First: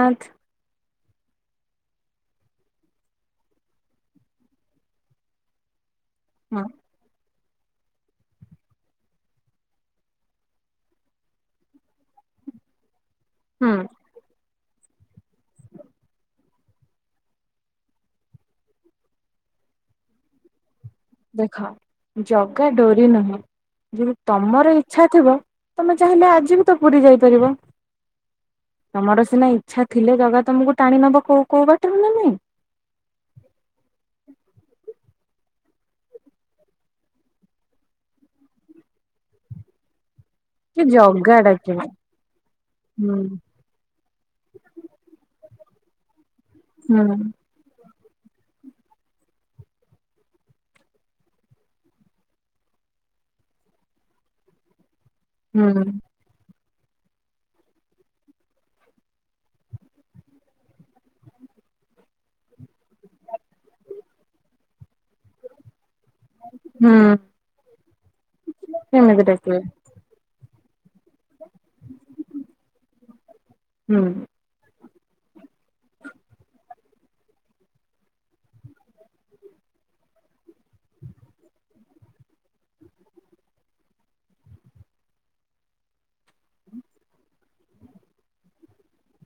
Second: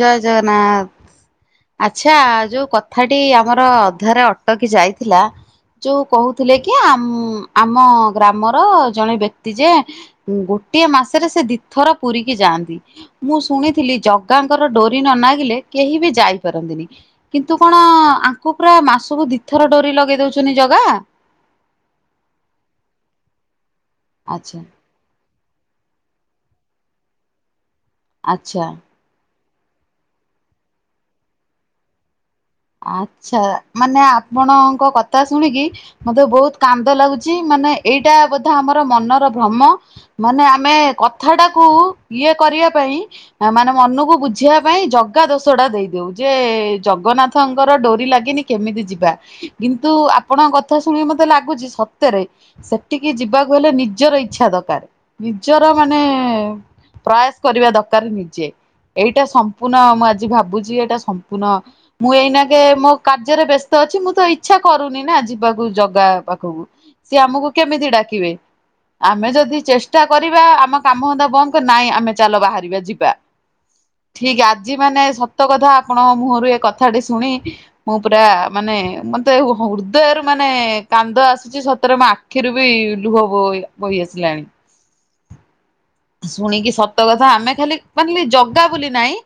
ଜୟ ଜଗନ୍ନାଥ। ଆଚ୍ଛା ଯୋଉ କଥାଟି ଆମର ଅଧାରେ ଅଟକି ଯାଇଥିଲା। ଯୋଉ କହୁଥିଲେ ହଁ କି ଆମ୍ ଆମ ଗ୍ରାମର ଜଣେ ବ୍ୟକ୍ତି ଯିଏ ଗୋଟିଏ ମାସରେ ସେ ଦିଥର ପୁରୀକି ଯାଆନ୍ତି ମୁଁ ହୁଁ ଶୁଣିଥିଲି ଜ ଗାଙ୍କର ଡୋରି ନ ନାଗିଲେ କେହି ବି ଯାଇପାରନ୍ତିନି। କିନ୍ତୁ କଣ ଆଙ୍କୁୁ ପୁରା ମାସୁକୁ ଦିଥର ଡୋରି ଲଗେଇ ଦଉଛନ୍ତିି ଜଗା? ଦେଖ ଜଗା ଡୋରି ନୁହେଁ ଯେବେ ଆଚ୍ଛା ତମର ଇ ଇଛା ଥିବ ତମେ ଚାହିଁଲେ ଆଜି ବି ତ ପୁରୀ ଯାଇପାରିବ। ଆଚ୍ଛା। ତମର ସିନା ଇଚ୍ଛା ଥିଲେ ଜଗା ତମକୁ ଟାଣି ନବ କୋଉ କୋଉ ବାଟ ରୁ ନା ନାଇଁ। ଆଛା ମାନେ ଆପଣଙ୍କ କଥା ଶୁଣିକି ମତେ ବହୁତ କାନ୍ଦ ଲାଗୁଛି ମାନେ ଏଇଟା ବୋଧେ ଆମର ମନର ଭ୍ରମ ମାନେ ଆମେ ସେ କଥା ଜଗା ଟାକୁ ଡାକିବ ଇଏ କରିବା ପାଇଁ ହୁଁ ମାନେ ମନକୁ ବୁଝ ଝିିବା ପାଇଁ ଜଗା ଦୋଷଟା ଦେଇଦେଉ ଯେ ହୁଁ ଜଗନ୍ନାଥଙ୍କର ଡୋରି ଲାଗିନି କେମିତି ଯିବା। କିନ୍ତୁ ଆପଣଙ୍କ କଥା ଶୁଣି ମତେ ଲାଗୁଛି ସତରେ ସେଟିକି ଯିବାକୁ ହେଲେ ନିଜର ଇଛା ଦରକାର ନିଜର ହୁଁ ମାନେ ପ୍ରୟାସ କରିବା ଦକାର ନିଜେ ଏଇଟା ସମ୍ପୂର୍ଣ୍ଣ ମୁଁ ଆଜି ଭାବୁଛି ଏଇଟା ସମ୍ପୂର୍ଣ୍ଣ ମୁଁ ଏଇନାକେ ମୋ କାର୍ଯ୍ୟରେ ବ୍ୟସ୍ତ ଅଛି ମୁଁ ତ ଇଛା କରୁନି ନା ଯିବାକୁ ଜଗା ପାଖକୁ ହୁଁ ସେ ଆମକୁ କେମିତି ଡାକିବେ। ସେମିତି ଆମେ ଡାକିବେ ଯଦି ଚେଷ୍ଟା କରିବା ଆମ କାମ ଧନ୍ଦା ବନ୍ଦ କରି ନାଇଁ ଆମେ ଚାଲ ବାହାରିବା ଯିବା। ହୁଁ। ଠିକ୍ ଆଜି ମାନେ ସତ କଥା ଆପଣଙ୍କ ମୁହଁରୁ ଏ କଥାଟି ଶୁଣି ମୁଁ ପୁରା ମାନେ ମତେ ହୃଦୟରୁ ମାନେ କାନ୍ଦ ଆସୁଛି ସତରେ ମ ଆ ଆଖିରୁ ବି ଲୁହ ବ ବୋହି ଆସିଲାଣି। ଶୁଣିକି ସତ କଥା ଆମେ ଖାଲି ମାନେ ଜଗା ବୋଲି ନାଇଁ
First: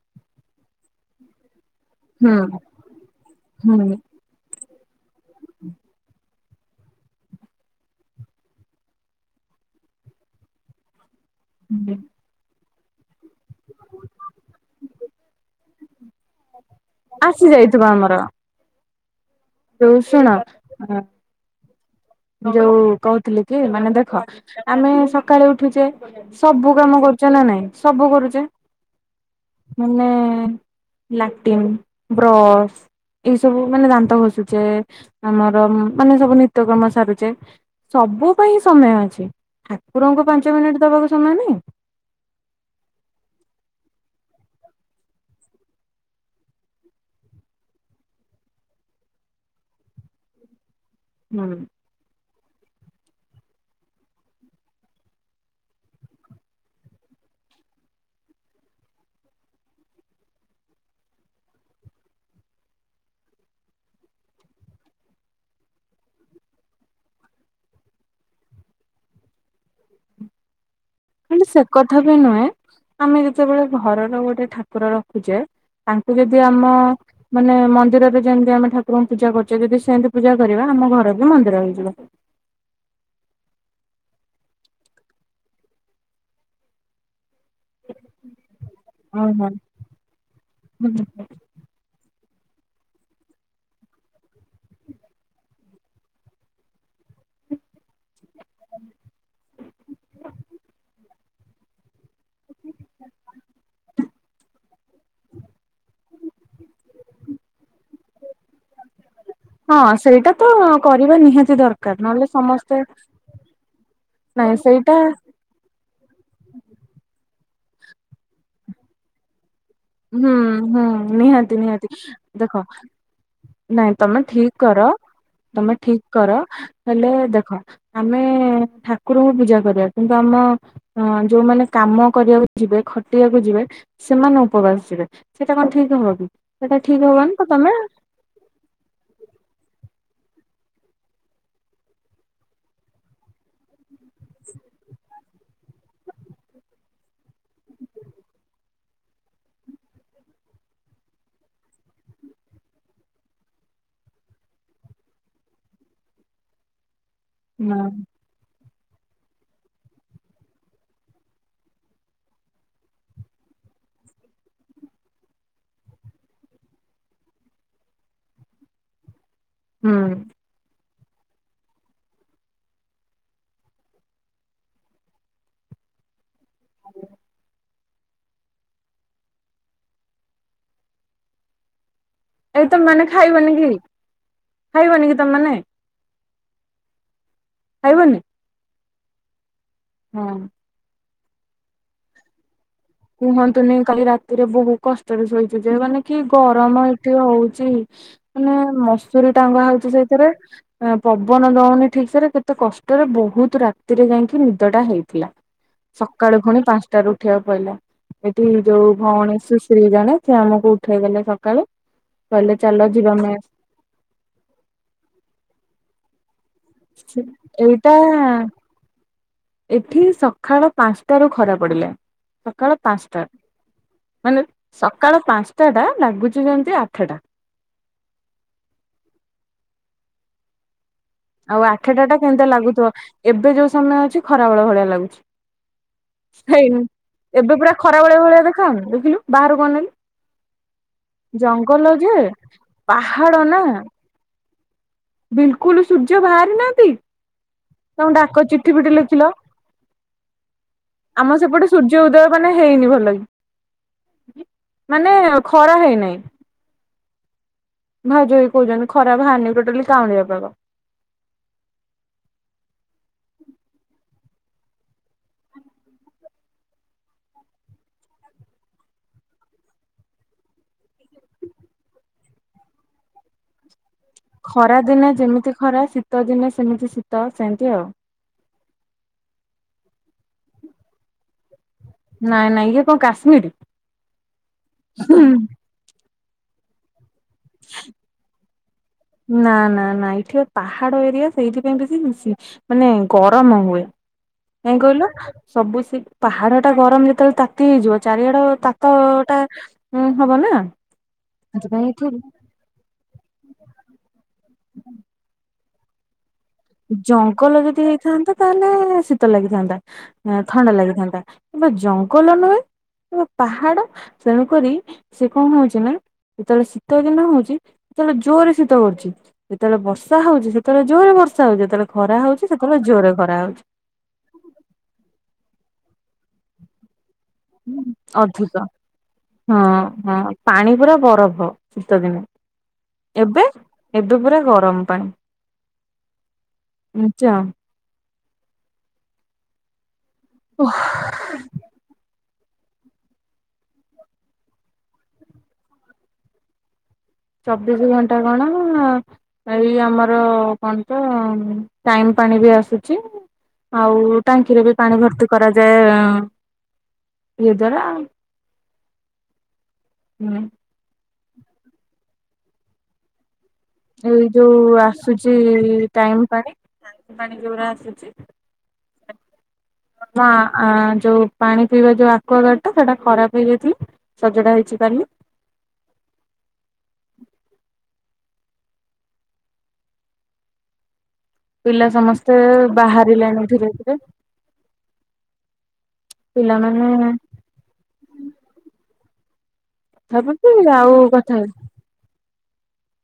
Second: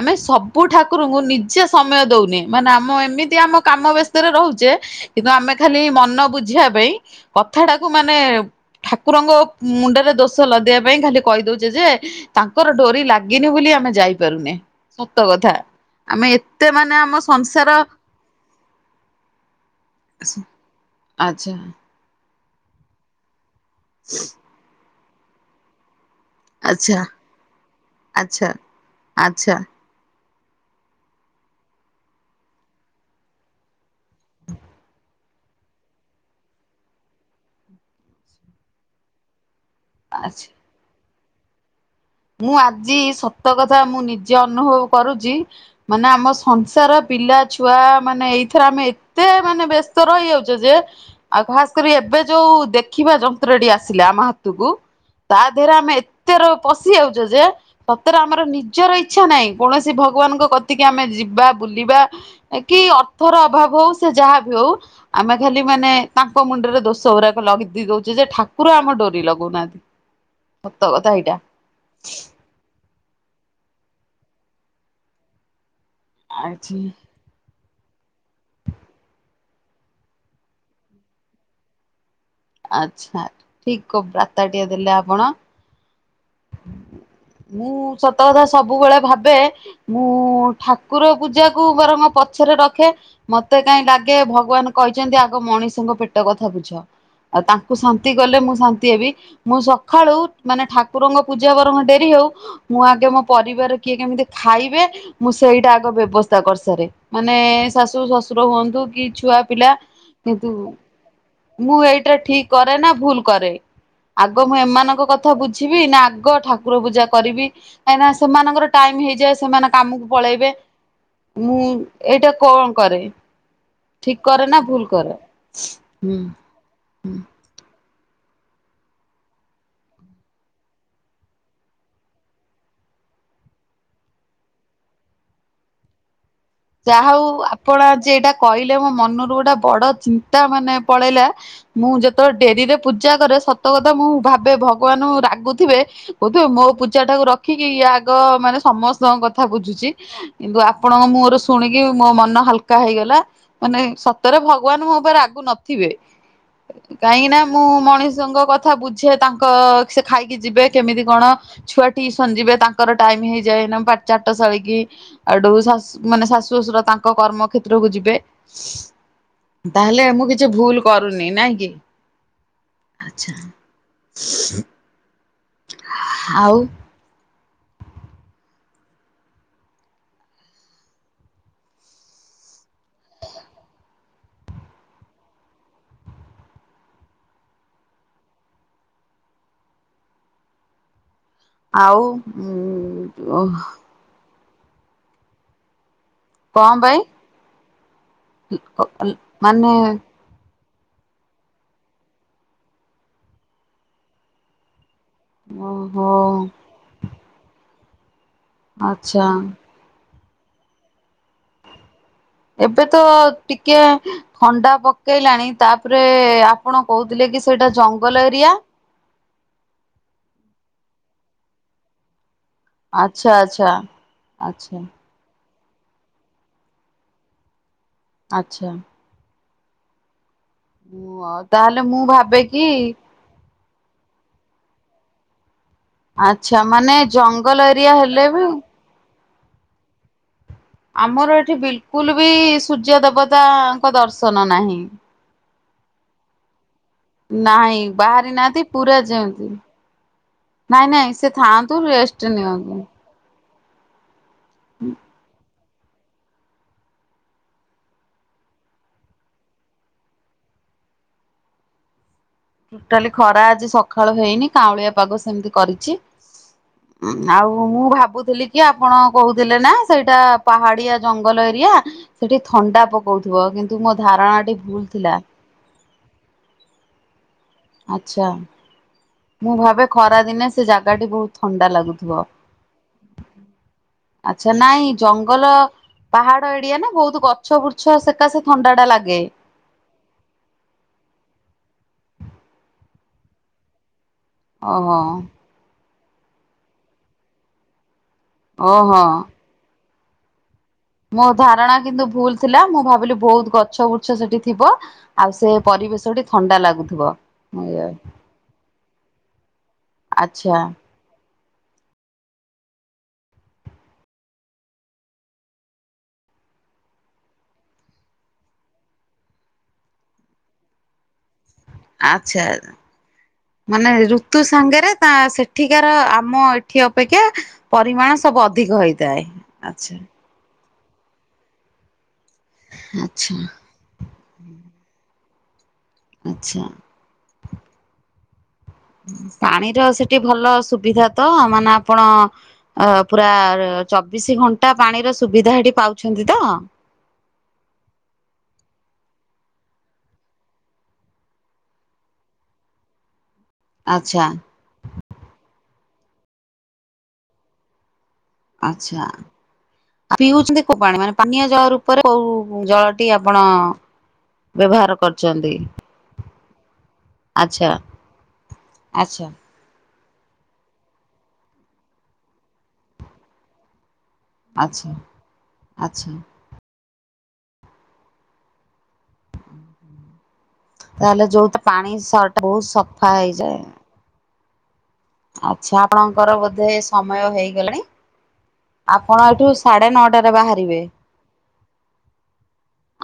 ଆମେ ସବୁ ଠାକୁରଙ୍କୁ ନି ସିଏ ସମୟ ହୁଁ ଦଉନି ମାନେ ଆମ ଏମିତି ଆମ କାମ ହୁଁ ବ୍ୟସ୍ତରେ ରହୁଛେ। କିନ୍ତୁ ଆମେ ଖାଲି ମନ ବୁଝିବା ପାଇଁ କଥା ଟାକୁ ମାନେ ଠାକୁରଙ୍କ ମୁଣ୍ଡରେ ଦୋଷ ଲଦେଇବା ପାଇଁ ଖାଲି କହିଦଉ ଚେ ଯେ ତାଙ୍କର ଡୋରି ଲାଗିନି, ବୋଲି ଆମେ ଯାଇପାରୁନେ ସତ କଥା। ଆମେ ଏତେ ମାନେ ଆମ ଆସି ସଂସାର ଯାଇଥିବ ଆମର ଯୋଉ ଶୁଣ ଆଚ୍ଛା ଯୋଉ କହୁଥିଲି ଯେ ମାନେ ଦେଖ ଆମେ ସକାଳେ ଉଠୁଛେ। ସବୁ ଆଚ୍ଛା କାମ କରୁଚେ ନା ନାଇଁ, ସବୁ କରୁଛେ। ଆଚ୍ଛା ଆଚ୍ଛା ମାନେ ଲାଟିନ୍ ବ୍ରସ୍, ଏଇ ସବୁ ମାନେ ଦାନ୍ତ ଘଷୁ ଯେ ଆମର ମାନେ ସବୁ ନିତ୍ୟ କର୍ମ ସାରୁ ଚେ। ସବୁ ପାଇଁ ସମୟ ଅଛି, ଠାକୁରଙ୍କୁ ଆଚ୍ଛା। ପାଞ୍ଚ ମିନିଟ ଦବାକୁ ସମୟ ନାଇଁ। ମୁଁ ଆଜି ସତ କଥା, ମୁଁ ନିଜେ ଅନୁଭବ କରୁଛି। ମାନେ ଆମ ସଂସାର ପିଲା ଛୁଆ ମାନେ ଏଇଥରେ ଆମେ ଏତେ ମାନେ ବେସ୍ତ ତ ରହିଯାଉଛ ଯେ, ଆଉ ହୁଁ ଖାସ କରି ଏବେ ଯୋଉ ଦେଖିବା ଯନ୍ତ୍ରଟି ଆସିଲା ଆମ ହାତୁକୁ ତା ଦେହରେ ଆମେ ଏତେ ରୋ ପ ସି ଯାଉଚ ଯେ ସତରେ ଆମର ନିଜର ଇଚ୍ଛା ନାହିଁ କୌଣସି ଭଗବାନଙ୍କ କତିକି ଆମେ ଯିବା ବୁଲିବା କି ଅର୍ଥର ଅଭାବ ହଉ ସେ ଯାହା ବି ହଉ ଆମେ ଖାଲି ମାନେ ତାଙ୍କ ମୁଣ୍ଡରେ ଦୋଷ ଗୁରାକ ଲଦି ଦଉଚ ଯେ ଠାକୁର ଆମ ଡୋରି ଲଗଉନାହା ସତ କଥା ହେଇ ଖାଲି ସେ କଥା ବି ନୁହେଁ ଆମେ ଯେତବେଳେ ଘରର ଗୋଟେ ଠାକୁର ରଖୁଚେ ତାଙ୍କୁ ଯଦି ଆମ ଆଛି ମାନେ ମନ୍ଦିରରେ ଯେମିତି ଆମେ ଠାରଙ୍କୁ ପୂଜା କରୁଚେ ଯଦି ସେମିତି ପୂଜା କରିବା ଆମ ଘର ବି ମନ୍ଦିର ହେଇଯିବ। ଆଚ୍ଛା ଠିକ କ ବାର୍ତ୍ତା ଟିଏ ଦେଲେ ଆପଣ। ମୁଁ ସତ କଥା ସବୁବେଳେ ଭାବେ ଓହୋ। ମୁଁ ଠାକୁର ପୂଜା ଙ୍କୁ ବରଂ ପଛରେ ରଖେ ମତେ କାଇଁ ଲାଗେ ଭଗବାନ କଇଚନ୍ତି ଆଗ ମଣିଷଙ୍କ ପେ ଟ କଥା ବୁଝ ଆଉ ତାଙ୍କୁ ଶାନ୍ତି କଲେ ମୁଁ ଶାନ୍ତି ହେବି ମୁଁ ସଖାଳୁ ମାନେ ଠା କୁରଙ୍କ ପୂଜା ବରଙ୍ଗ ଡେରି ହଉ। ମୁଁ ଆଗେ ମୋ ପରିବାର କିଏ କେମିତି ଖାଇବେ ମୁଁ ସେଇଟା ଆଗ ବ୍ୟବସ୍ଥା କରିସାରେ। ମାନେ ଶାଶୁ ଶ୍ୱଶୁର ହୁଅନ୍ତୁ କି ଛୁଆ ପିଲା ହଁ ସେଇଟା ତ କିନ୍ତୁ କରିବା ନିହାତି ମୁଁ ଦରକାର ଏଇଟା ନହେଲେ ଠିକ କରେ ସମସ୍ତେ ନା ଭୁଲ କରେ ଆଗ ନାଇଁ ମୁଁ ସେଇଟା ଏମାନଙ୍କ କ ଥା ବୁଝିବି ନା ଆଗ ଠାକୁର ପୂଜା କରିବି କାହିଁକିନା ସେମାନଙ୍କର ଟାଇମ ହେଇଯାଏ ସେମାନେ କାମୁକୁ ହୁଁ ପଳେଇବେ ହୁଁ ନିହାତି ମୁଁ ନିହାତି ଏଇଟା ଦେଖ କଣ କରେ? ନାଇଁ ତମେ କରେ ଠିକ ନା ଭୁଲ କର କରେ ତମେ ଠିକ ହୁଁ। କର ହେଲେ ଦେଖ ଆମେ ଠାକୁରଙ୍କୁ ପୂଜା କରିବା କିନ୍ତୁ ଆମ ହଁ ଯୋଉମାନେ କାମ କରିବାକୁ ଯିବେ ଖଟିବାକୁ ଯିବେ ସେମାନେ ଉ ଉପବାସ ରେ ସେଇଟା କଣ ଠିକ ହବ କି? ସେଟା ଯାହା ଠିକ ହଉ ହବନି ତ ତମେ ଆପଣ ଆଜି ଏଇଟା କହିଲେ ମୋ ମନରୁ ଗୋଟେ ବଡ ଚିନ୍ତା ମାନେ ପଳେଇଲା। ମୁଁ ଯେତବେଳେ ଡେରିରେ ପୂଜା କରେ ସତ କଥା ମୁଁ ଭାବେ ଭଗବାନ ରାଗୁଥୁବେ କହୁଥୁବେ ମୋ ପୂଜା ଟାକୁ ରଖିକି ଇଏ ଆଗ ମାନେ ସମସ୍ତଙ୍କ କଥା ବୁଝୁଚି। କିନ୍ତୁ ଆପଣଙ୍କ [unintelligible] ଶୁଣିକି ମୋ ମନ ହାଲକା ହେଇଗଲା ମାନେ ସତରେ ଭଗବାନ ମୋ ଉପରେ ରାଗୁ ନଥିବେ। କାହିଁକି ନା ମୁଁ ମଣିଷଙ୍କ କ ଥା ବୁଝେ ତାଙ୍କ ସେ ଖାଇକି ଯିବେ କେମିତି କଣ? ଛୁଆ ଟିସନ୍ ଯିବେ ତାଙ୍କର ଟାଇମ ହେଇଯାଏ ନା ପା ସାଳୀ କି ଏଠୁ ଶା-ମାନେ ଶାଶୁ ଶାଶୁ ଶଶୁର ତାଙ୍କ କର୍ମ କ୍ଷେତ୍ରକୁ ଯିବେ ତାହେଲେ ହୁଁ ମୁଁ କି ଛି ଭୁଲ କରୁନି ନାଇଁ କି ଆଛା। ଆଉ ଏଇ ତମ ମାନେ ଖାଇବନି କି ଖାଇବନି କି ତମ ମାନେ? ଖାଇବନି? ହଁ। ଆଉ ଉଁ କୁହନ୍ତୁନି କାଲି ରାତିରେ ବହୁ କଷ୍ଟରେ ଶୋଇଛୁ ଯେ ମାନେ କି କଣ ଗରମ ପାଇଁ? ଏଠି ହଉଚି ମାନେ ମସୁରୀ ଟଙ୍ଗା ମାନେ ହଉଚି ସେଇ ତିରେ ପବନ ଦଉନି ଠିକ୍ ସେରେ କେତେ କଷ୍ଟରେ ବହୁତ ରାତିରେ ଯାଇକି ନିଦଟା ହେଇ ଥିଲା ଓହୋ ସକାଳୁ ଫୁଣୀ ପାଞ୍ଚଟ ରୁ ଉଠିବାକୁ ପଇଲା ଏଠି ଯୋଉ ଆଚ୍ଛା ଭଉଣୀ ସିଶ୍ ସ୍ତ୍ରୀ ଜଣେ ସିଏ ଆମକୁ ଉଠେଇଦଲେ ସକାଳେ କହିଲେ ଏବେ ଚାଲ ତ ଯିବା ମେ ଟିକେ ଥଣ୍ଡା ପକେଇଲାଣି ତାପରେ ଆ ଆପଣ କହୁଥିଲେ କି ସେଇଟା ଏଇଟା ଜଙ୍ଗଲ ଏରିଆ। ଏଠି ସକାଳ ପାଞ୍ଚଟାରୁ ଖରା ପଡ଼ିଲା। ସକାଳ ପାଞ୍ଚଟା ଆଚ୍ଛା ଆଚ୍ଛା ମାନେ ଆଚ୍ଛା ସକାଳ ପାଞ୍ଚଟା ଟା ଲାଗୁଛି ଯେମିତି ଆଠଟା। ଆଚ୍ଛା। ମୁଁ ଆଉ ତାହେଲେ ଆଠଟା ମୁଁ ଟା ଭାବେ କେମିତା କି ଲାଗୁଥିବ ଏବେ ଯୋଉ ସମୟ ଅଛି ଖରା ବେଳ ଭଳିଆ ଲାଗୁଛି। ଆଚ୍ଛା ହେଇନି ମାନେ ଜଙ୍ଗଲ ଏବେ ପୁରା ଏରିଆ ଖରା ଭଳିଆ ହେଲେ ବି ଭଳିଆ ଦେଖାଉନି ଦେଖିଲୁ ବାହାରୁ କୁ ଅନେଇଲୁ। ଆମର ଏଠି ବିଲ୍ ଜଙ୍ଗଲ କୁଲ୍ ଯେ ବି ସୂର୍ଯ୍ୟ ପାହାଡ ନା ଦେବତାଙ୍କ ଦର୍ଶନ ନାହିଁ। ବିଲକୁଲ ସୂର୍ଯ୍ୟ ବାହାରି ନାହାନ୍ତି। ନାହିଁ ତମେ ବାହାରି ଡାକ ନାହାନ୍ତି ଚିଠି ଫିଠି ପୁରା ଲେଖିଲ ଯେମତି। ଆମ ସେପଟେ ସୂର୍ଯ୍ୟ ରେଷ୍ଟ ଉଦୟ ମାନେ ନିଅନ୍ତୁ। ହେଇନି ଭଲ କି ମାନେ ଖରା ହେଇନାହିଁ। ଭାଉଜ ବି କହୁଛନ୍ତି ଖରାପ ବାହାରିନି ଟୋଟାଲି କାଉଁଳିଆ ପାଗ। ଟୋଟାଲି ଖରା ଆଜି ସକାଳୁ ହେଇନି କାଉଁଳିଆ ପାଗ ସେମିତି କରିଛି। ଆଉ ମୁଁ ଭାବୁଥିଲି କି ଆପଣ କହୁଥିଲେ ନା ସେଇଟା ପାହାଡିଆ ଜଙ୍ଗଲ ଏରିଆ। ସେଠି ଥଣ୍ଡା ପକଉଥିବ କିନ୍ତୁ ମୋ ଧାରଣା ଟି ଖରା ଭୁଲ ଦିନେ ଥିଲା ଯେମିତି ଖରା ଶୀତ ଦିନେ ସେମିତି ଶୀତ ସେମିତି ଆଉ। ଆଛା ମୁଁ ଭାବେ ଖରା ଦିନେ ସେ ଜାଗାଟି ବହୁତ ଥଣ୍ଡା ଲାଗୁଛି। ଥୁଅ ନାଇଁ ନାଇଁ ଇଏ କଣ କାଶ୍ମୀର ଆଛା ନାଇଁ ହୁଁ। ଜଙ୍ଗଲ। ପାହାଡ ଏଡିଆ ନା ବହୁତ ଗଛ ବୄଛ ସେକା ସେ ଥଣ୍ଡା ଟା ଲାଗେ। ନା ନା ନା ଏଠି ପାହାଡ ଏରିଆ ସେଇଥିପାଇଁ ବେଶୀ ମିସି ମାନେ ଗରମ ହୁଏ। କାଇଁ ଓହୋ କହିଲ ସବୁ ସେ ପାହାଡ ଟା ଗରମ ଯେତେବେଳେ ତାତି ହେଇଯିବ। ଚାରିଆଡ ତାତ ଓହୋ। ଟା ହବ ନା। ମୋ ଧାରଣା ସେଥିପାଇଁ କିନ୍ତୁ ଏଠି ଭୁଲ୍ ଥିଲା ମୁଁ ଭାବିଲି ବହୁତ ଗଛ ବୄଛ ସେଠି ଥିବ ଆଉ ସେ ପରିବେଶଠି ଥଣ୍ଡା ଲାଗୁ ଜଙ୍ଗଲ ଯଦି ହେଇଥାନ୍ତା ତାହେଲେ ଶୀତ ଲାଗିଥାନ୍ତା ଆଚ୍ଛା। ଥଣ୍ଡା ଲାଗିଥାନ୍ତା। କିମ୍ବା ଜଙ୍ଗଲ ନୁହେଁ କିମ୍ବା ପାହାଡ ତେଣୁକରି ସେ କଣ ହଉଛି ନା। ଯେତେବେଳେ ଶୀତ ଦିନ ହଉଛି ସେତେବେଳେ ଜୋରରେ ଶୀତ କରୁଛି। ଯେତେବେଳେ ବର୍ଷା ହଉଛି ସେତେବେଳେ ଜୋରେ ବର୍ଷା ହଉଛି ଯେତେବେଳେ ଖରା ହଉଛି ଆଚ୍ଛା ସେତେବେଳେ ଜୋରେ ଖରା ହଉଛି। ମାନେ ଏଇ ଯୋଉ ତୁ ସାଙ୍ଗରେ ତା ସେଠିକାର ଆମ ଏଠି ଅପେକ୍ଷା ପରିମାଣ ସବୁ ଅଧିକ ହେଇଥାଏ ହଁ ଆଛା। ହଁ ପାଣି ପୁରା ବରଫ ଶୀତ ଦିନେ ଆଚ୍ଛା ଏବେ ଏବେ ପୁରା ଗରମ ପାଣି। ଆଚ୍ଛା। ଏମିତି ଆଉ। ପାଣିର ସେଠି ଭଲ ସୁବିଧା ତ ମାନେ ଆପଣ ଅ ପୁରା ଚବିଶି ଘଣ୍ଟା ପାଣିର ସୁବିଧା ଏଠି ପାଉଛନ୍ତି ତ? ଚବିଶ ଘଣ୍ଟା କଣ। ଏଇ ଆମର କଣ ତ ଟାଇମ ପାଣି ବି ଆସୁଛି। ଆଉ ଆଚ୍ଛା ଟାଙ୍କିରେ ବି ପାଣି ଭର୍ତ୍ତି କରାଯାଏ ଇଏ ଦ୍ଵାରା। ଆଛା ପିଉଛନ୍ତି। କଉ ପାଣି ମାନେ ପାନୀୟ ଜଳ ରୂପରେ କୌ ଜଳଟି ଆପଣ ଏଇ ଯୋଉ ବ୍ୟବହାର ଆସୁଛି କରୁଛନ୍ତି ଟାଇମ୍ ପାଣି ପାଣି ଆଚ୍ଛା ଯୋଉରା ଆସୁଛି। ଆଚ୍ଛା। ମା ଆ ଯୋଉ ପାଣି ପିଇବା ଯୋଉ ଆକୁୁଆଗାଡ ଟା ସେଇଟା ଖରାପ ହେଇଯାଇଥିଲା। ସଜଡା ହେଇଛି ଆଚ୍ଛା କାଲି ଆଚ୍ଛା। ତାହେଲେ ଯୋଉ ତ ପିଲା ପାଣି ସମସ୍ତେ [unintelligible] ବୋହୁତ ସଫା ବାହାରିଲେଣି ହେଇଯାଏ। ଧୀରେ ଧୀରେ ଆଚ୍ଛା ଆପଣଙ୍କର ବୋଧେ ପିଲାମାନେ ସମୟ ହେଇଗଲାଣି ଆପଣ ଏଠୁ ସାଢ଼େ ନଅଟାରେ ତାପରେ ବାହାରିବେ। ଆଉ କଥା ହେବି।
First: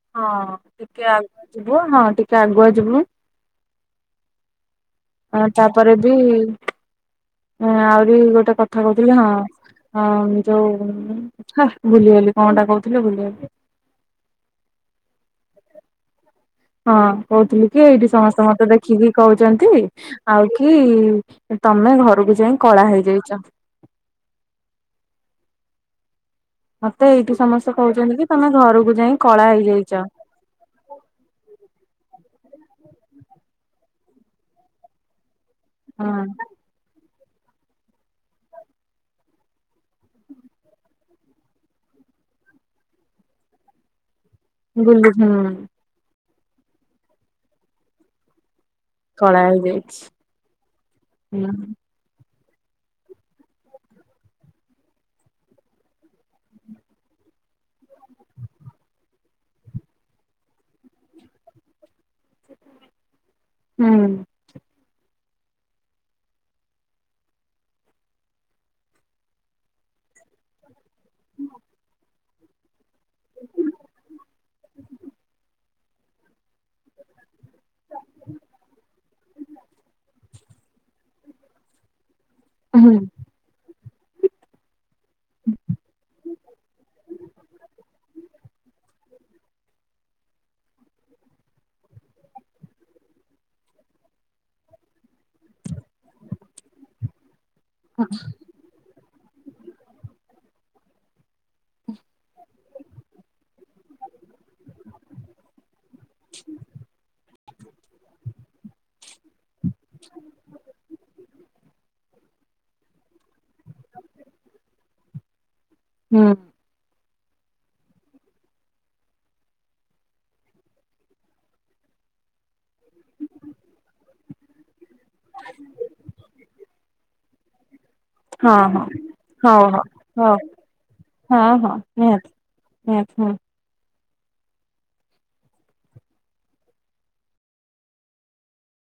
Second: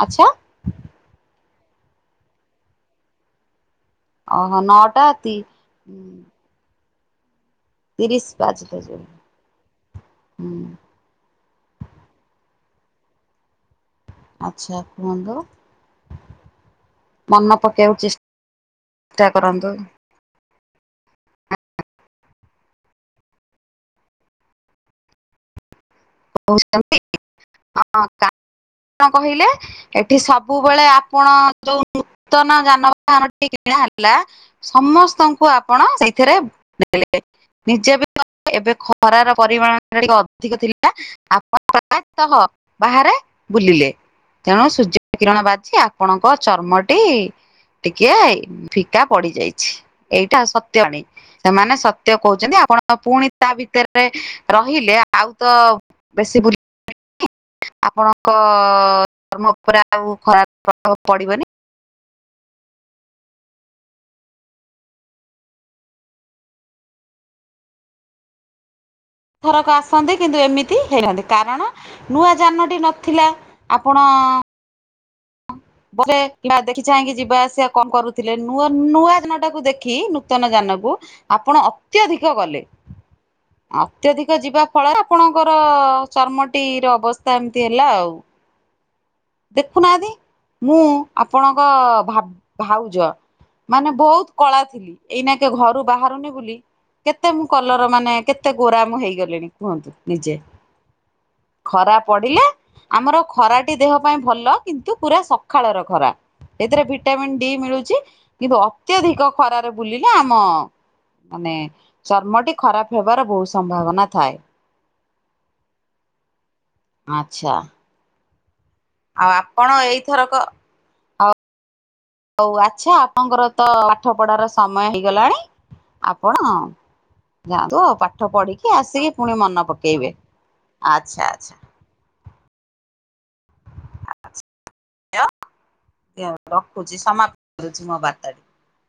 ଆଚ୍ଛା ହଁ ଟିକେ ଆଗୁଆ ଯିବୁ ହଁ ଟିକେ ଆଗୁଆ ଯିବୁ। ଅ ହ ନଅଟା ତି ଆ ତାପରେ ବି ହଁ ଆହୁରି ତିରିଶ ଗୋଟେ କଥା ବାଜିଲେ ଯିବେ କହୁଥିଲି ହଁହଁ ହୁଁ। ଯୋଉ ହେ ଭୁଲିଗଲି କଣଟା କହୁଥିଲି ଭୁଲିଗଲି। ଆଚ୍ଛା କୁହନ୍ତୁ? ହଁ ମନ କହୁଥିଲି କି ପକେଇବାକୁ ଏଇଠି ଚେଷ୍ଟା ସମସ୍ତେ ମତେ ଦେଖିକି କୋ କରନ୍ତୁ ହୁଚନ୍ତି ଆଉ କି ତମେ ଘରକୁ ଯାଇଁ କଳା ହେଇଯାଇଚ। [unintelligible] ମତେ ଏଇଠି ସମସ୍ତେ କହୁଛନ୍ତି କି ତମେ ଘରକୁ ଯାଇ କଳା ହେଇଯାଇଛ। ଏଠି ସବୁ ସବୁବେଳେ ଆପଣ ଯୋଉ ନୂତନ ଯାନବାହାନଟି କିଣା ହେଲା ସମସ୍ତଙ୍କୁ ଆପଣ ସେଇଥିରେ ହଁ [unintelligible] ଲେ ନିଜେ ବି ଏବେ ଖରାର ପରିମାଣ ଟିକେ ଅଧିକ ଥିଲା। [unintelligible] ଆପଣ ପ୍ରାୟତଃ ବାହାରେ ବୁଲିଲେ। ତେଣୁ ଗୁଲୁ ସୂର୍ଯ୍ୟ ହୁଁ କିରଣ ବାଜି ଆପଣଙ୍କ ଚର୍ମଟି ଟିକିଏ ଫିକା କଳା ହେଇଯାଇଛି ପଡିଯାଇଛିଏଇଟା ସତ୍ୟ ନୀ ହୁଁ ସେମାନେ ସତ [unintelligible] କହୁଚନ୍ତି ଆପଣ ପୁଣି ତା ଭିତରେ ରହିଲେ ଆଉ ତ ବେଶୀ ବୁ ଆପଣଙ୍କ ଚର୍ମ ଉପରେ ଆଉ ଖରାପ ପ୍ରଭାବ ପଡ଼ିବନି। ହୁଁ। ଏ ଥରକ ଆସନ୍ତି କିନ୍ତୁ ଏମିତି ହେଇନଥାନ୍ତି କାରଣ ନୂଆ ଯାନଟି ନ ଥିଲା ଆପଣ [inaudible] [unintelligible] ଦେଖି ଚାହିଁକି ଯିବା ଆସିବା କଣ କରୁଥିଲେ ନୂଆ ନୂଆ ଜାନା ଟାକୁ ଦେଖି ନୂତନ ଯାନକୁ ଆପଣ ଅତ୍ୟଧିକ ଗଲେ। ହୁଁ। [inaudible] ଅତ୍ୟଧିକ ଯିବା ଫଳରେ ଆପଣଙ୍କର ଚର୍ମଟି ର ଅବସ୍ଥା ଏମିତି ହେଲା ଆଉ ଦେଖୁନାହାନ୍ତିି ମୁଁ ଆପଣଙ୍କ ଭା ଭାଉଜ ମାନେ ବୋହୁତ କଳା ଥିଲି ଏଇନାକେ ଘରୁ ବାହାରୁନି ବୋଲି କେତେ ମୁଁ କଲର ମାନେ କେତେ ଗୋରା ମୁଁ ହେଇଗଲିଣି କୁହନ୍ତୁ ନିଜେ ଖରା ପଡିଲେ ଆମର ଖରାଟି ଦେହ ପାଇଁ ଭଲ କିନ୍ତୁ ପୁରା ସଖାଳର ଖରା। [inaudible] ଏଥିରେ ଭିଟାମିିନ ଡି ମିଳୁଚି କିନ୍ତୁ ଅତ୍ୟଧିକ ଖରାରେ ବୁଲିଲେ ଆମ ମାନେ ଚର୍ମଟି ଖରାପ ହେବାର ବୋହୁତ ସମ୍ଭାବନା ଥାଏ। ହୁଁ। ଆଚ୍ଛା। ଆଉ ଆପଣ ଏଇଥରକ ହୋଉ ଆଚ୍ଛା ଆପଣଙ୍କର ତ ପାଠ ପଢ଼ାର ସମୟ ହେଇଗଲାଣି ଆପଣ ଯାଆନ୍ତୁ ଆଉ ପାଠ ହଁ ପଢ଼ିକି ହଁ ଆସିକି ପୁଣି ହଉ ମନ ହଉ ପକେଇବେ ହଉ ଆଛା ହଁ ଆଚ୍ଛା ହଁ ନିହାତି। [unintelligible] ଝିଅ ରଖୁଚି ସମାପ୍ତ କରୁଚି ମୋ ବାର୍ତ୍ତାଟି